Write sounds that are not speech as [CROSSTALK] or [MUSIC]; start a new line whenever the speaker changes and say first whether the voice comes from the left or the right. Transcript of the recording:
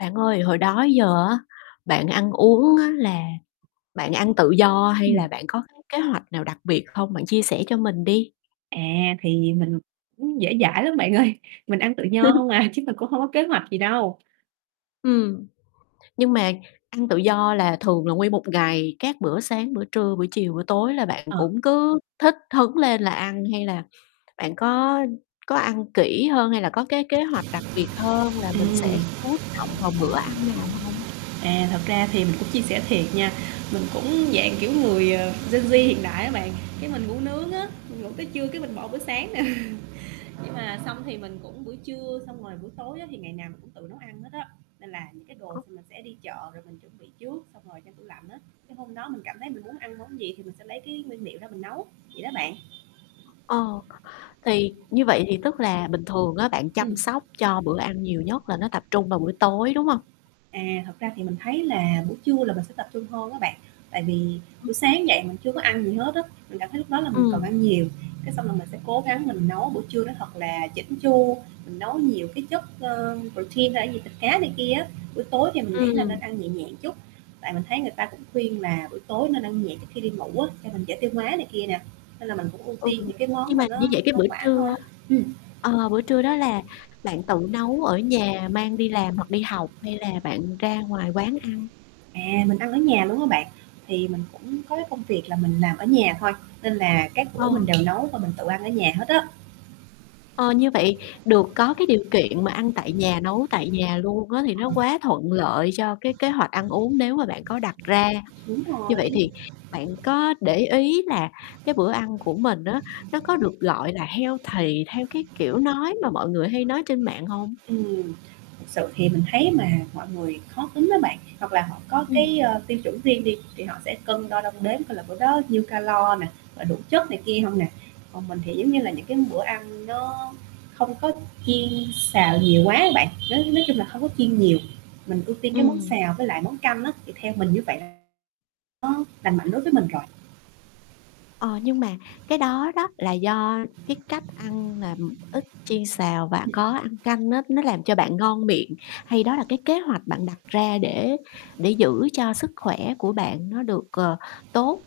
left: Bạn ơi hồi đó giờ á bạn ăn uống á, là bạn ăn tự do hay là
right: Ừm.
left: bạn có cái kế hoạch nào đặc biệt không? Bạn chia sẻ cho mình đi.
right: À, thì mình cũng dễ dãi lắm bạn ơi mình ăn tự nho
left: [LAUGHS]
right: hông à, chứ mình cũng hông có kế hoạch gì đâu.
left: Ừm, nhưng mà ăn tự do là thường là nguyên một ngày, các bữa sáng, bữa trưa, bữa chiều, bữa tối là bạn
right: Ờ.
left: cũng cứ thích hứng lên là ăn hay là bạn có có ăn kỹ hơn hay là có cái kế hoạch đặc biệt hơn là mình
right: Ừm.
left: sẽ chú trọng vào bữa ăn nào hông?
right: À, thật ra thì mình cũng chia sẻ thiệt nha, mình cũng dạng, kiểu, người, ờ, Gen Z hiện đại á bạn, cái mình ngủ nướng á, mình ngủ tới trưa cái mình bỏ bữa sáng nè. Nhưng mà xong thì mình cũng buổi trưa xong rồi buổi tối á thì ngày nào mình cũng tự nấu ăn hết á, nên là những cái đồ
left: Ơ.
right: s mình sẽ đi chợ rồi mình chuẩn bị trước, xong rồi trong tủ lạnh á, cái hôm đó mình cảm thấy mình muốn ăn món gì thì mình sẽ lấy cái nguyên liệu ra mình nấu vậy đó bạn.
left: Ờ, thì như vậy thì tức là bình thường á bạn chăm
right: Ừm.
left: sóc cho bữa ăn nhiều nhất là nó tập trung vào bữa tối đúng hông?
right: À, thật ra thì mình thấy là buổi trưa là mình sẽ tập trung hơn á bạn, tại vì
left: Ừm.
right: buổi sáng dậy mình chưa có ăn gì hết á, mình cảm thấy lúc đó là mình cần
left: Ừm.
right: ăn nhiều, cái xong là mình sẽ cố gắng mình nấu buổi trưa nó thật là chỉn chu, mình nấu nhiều cái chất, ơ, protein hay là cái gì, thịt cá này kia á, buổi tối thì mình nghĩ là
left: Ừm.
right: nên ăn nhẹ nhẹ chút, tại mình thấy người ta cũng khuyên là buổi tối nên ăn nhẹ trước khi đi ngủ á, cho mình dễ tiêu hóa này kia nè, nên là mình cũng ưu
left: Ừ,
right: tiên những cái
left: nhưng
right: món mà
left: mà như
right: nó
left: vậy cái
right: hoa
left: bữa
right: quả thôi.
left: trưa
right: Ừm.
left: ờ, bữa trưa đó là bạn tự nấu ở nhà mang đi làm hoặc đi học hay là bạn ra ngoài quán ăn?
right: À, mình ăn ở nhà luôn á bạn, thì mình cũng có cái công việc là mình làm ở nhà thôi, nên là các
left: Ờ.
right: bữa mình đều nấu và mình tự ăn ở nhà hết á.
left: Ờ, như vậy được có cái điều kiện mà ăn tại nhà, nấu tại nhà luôn á thì nó
right: [UNINTELLIGIBLE]
left: quá thuận lợi cho cái kế hoạch ăn uống nếu mà bạn có đặt ra.
right: Đúng rồi.
left: Như vậy thì bạn có để ý là cái bữa ăn của mình á nó có được, gọi là, healthy theo, cái, kiểu, nói mà mọi người hay nói trên mạng hông?
right: Ừm, thực sự thì mình thấy mà mọi người khó tính á bạn, hoặc là họ có
left: Ừm.
right: cái, ơ, tiêu chuẩn riêng đi thì họ sẽ cân đo đong đếm coi là bữa đó nhiêu calo nè, rồi đủ chất này kia hông nè, còn mình thì, giống như là, những cái bữa ăn nó không có chiên xào nhiều quá á bạn, nói nói chung là không có chiên nhiều, mình ưu tiên cái món
left: Ừm.
right: xào với lại món canh á thì theo mình như vậy là nó lành mạnh đối với mình rồi.
left: Ờ, nhưng mà cái đó đó là do cái cách ăn làm ít chiên xào và có
right: [UNINTELLIGIBLE]
left: ăn canh á nó làm cho bạn ngon miệng hay đó là cái kế hoạch bạn đặt ra để để giữ cho sức khỏe của bạn nó được, ờ, tốt?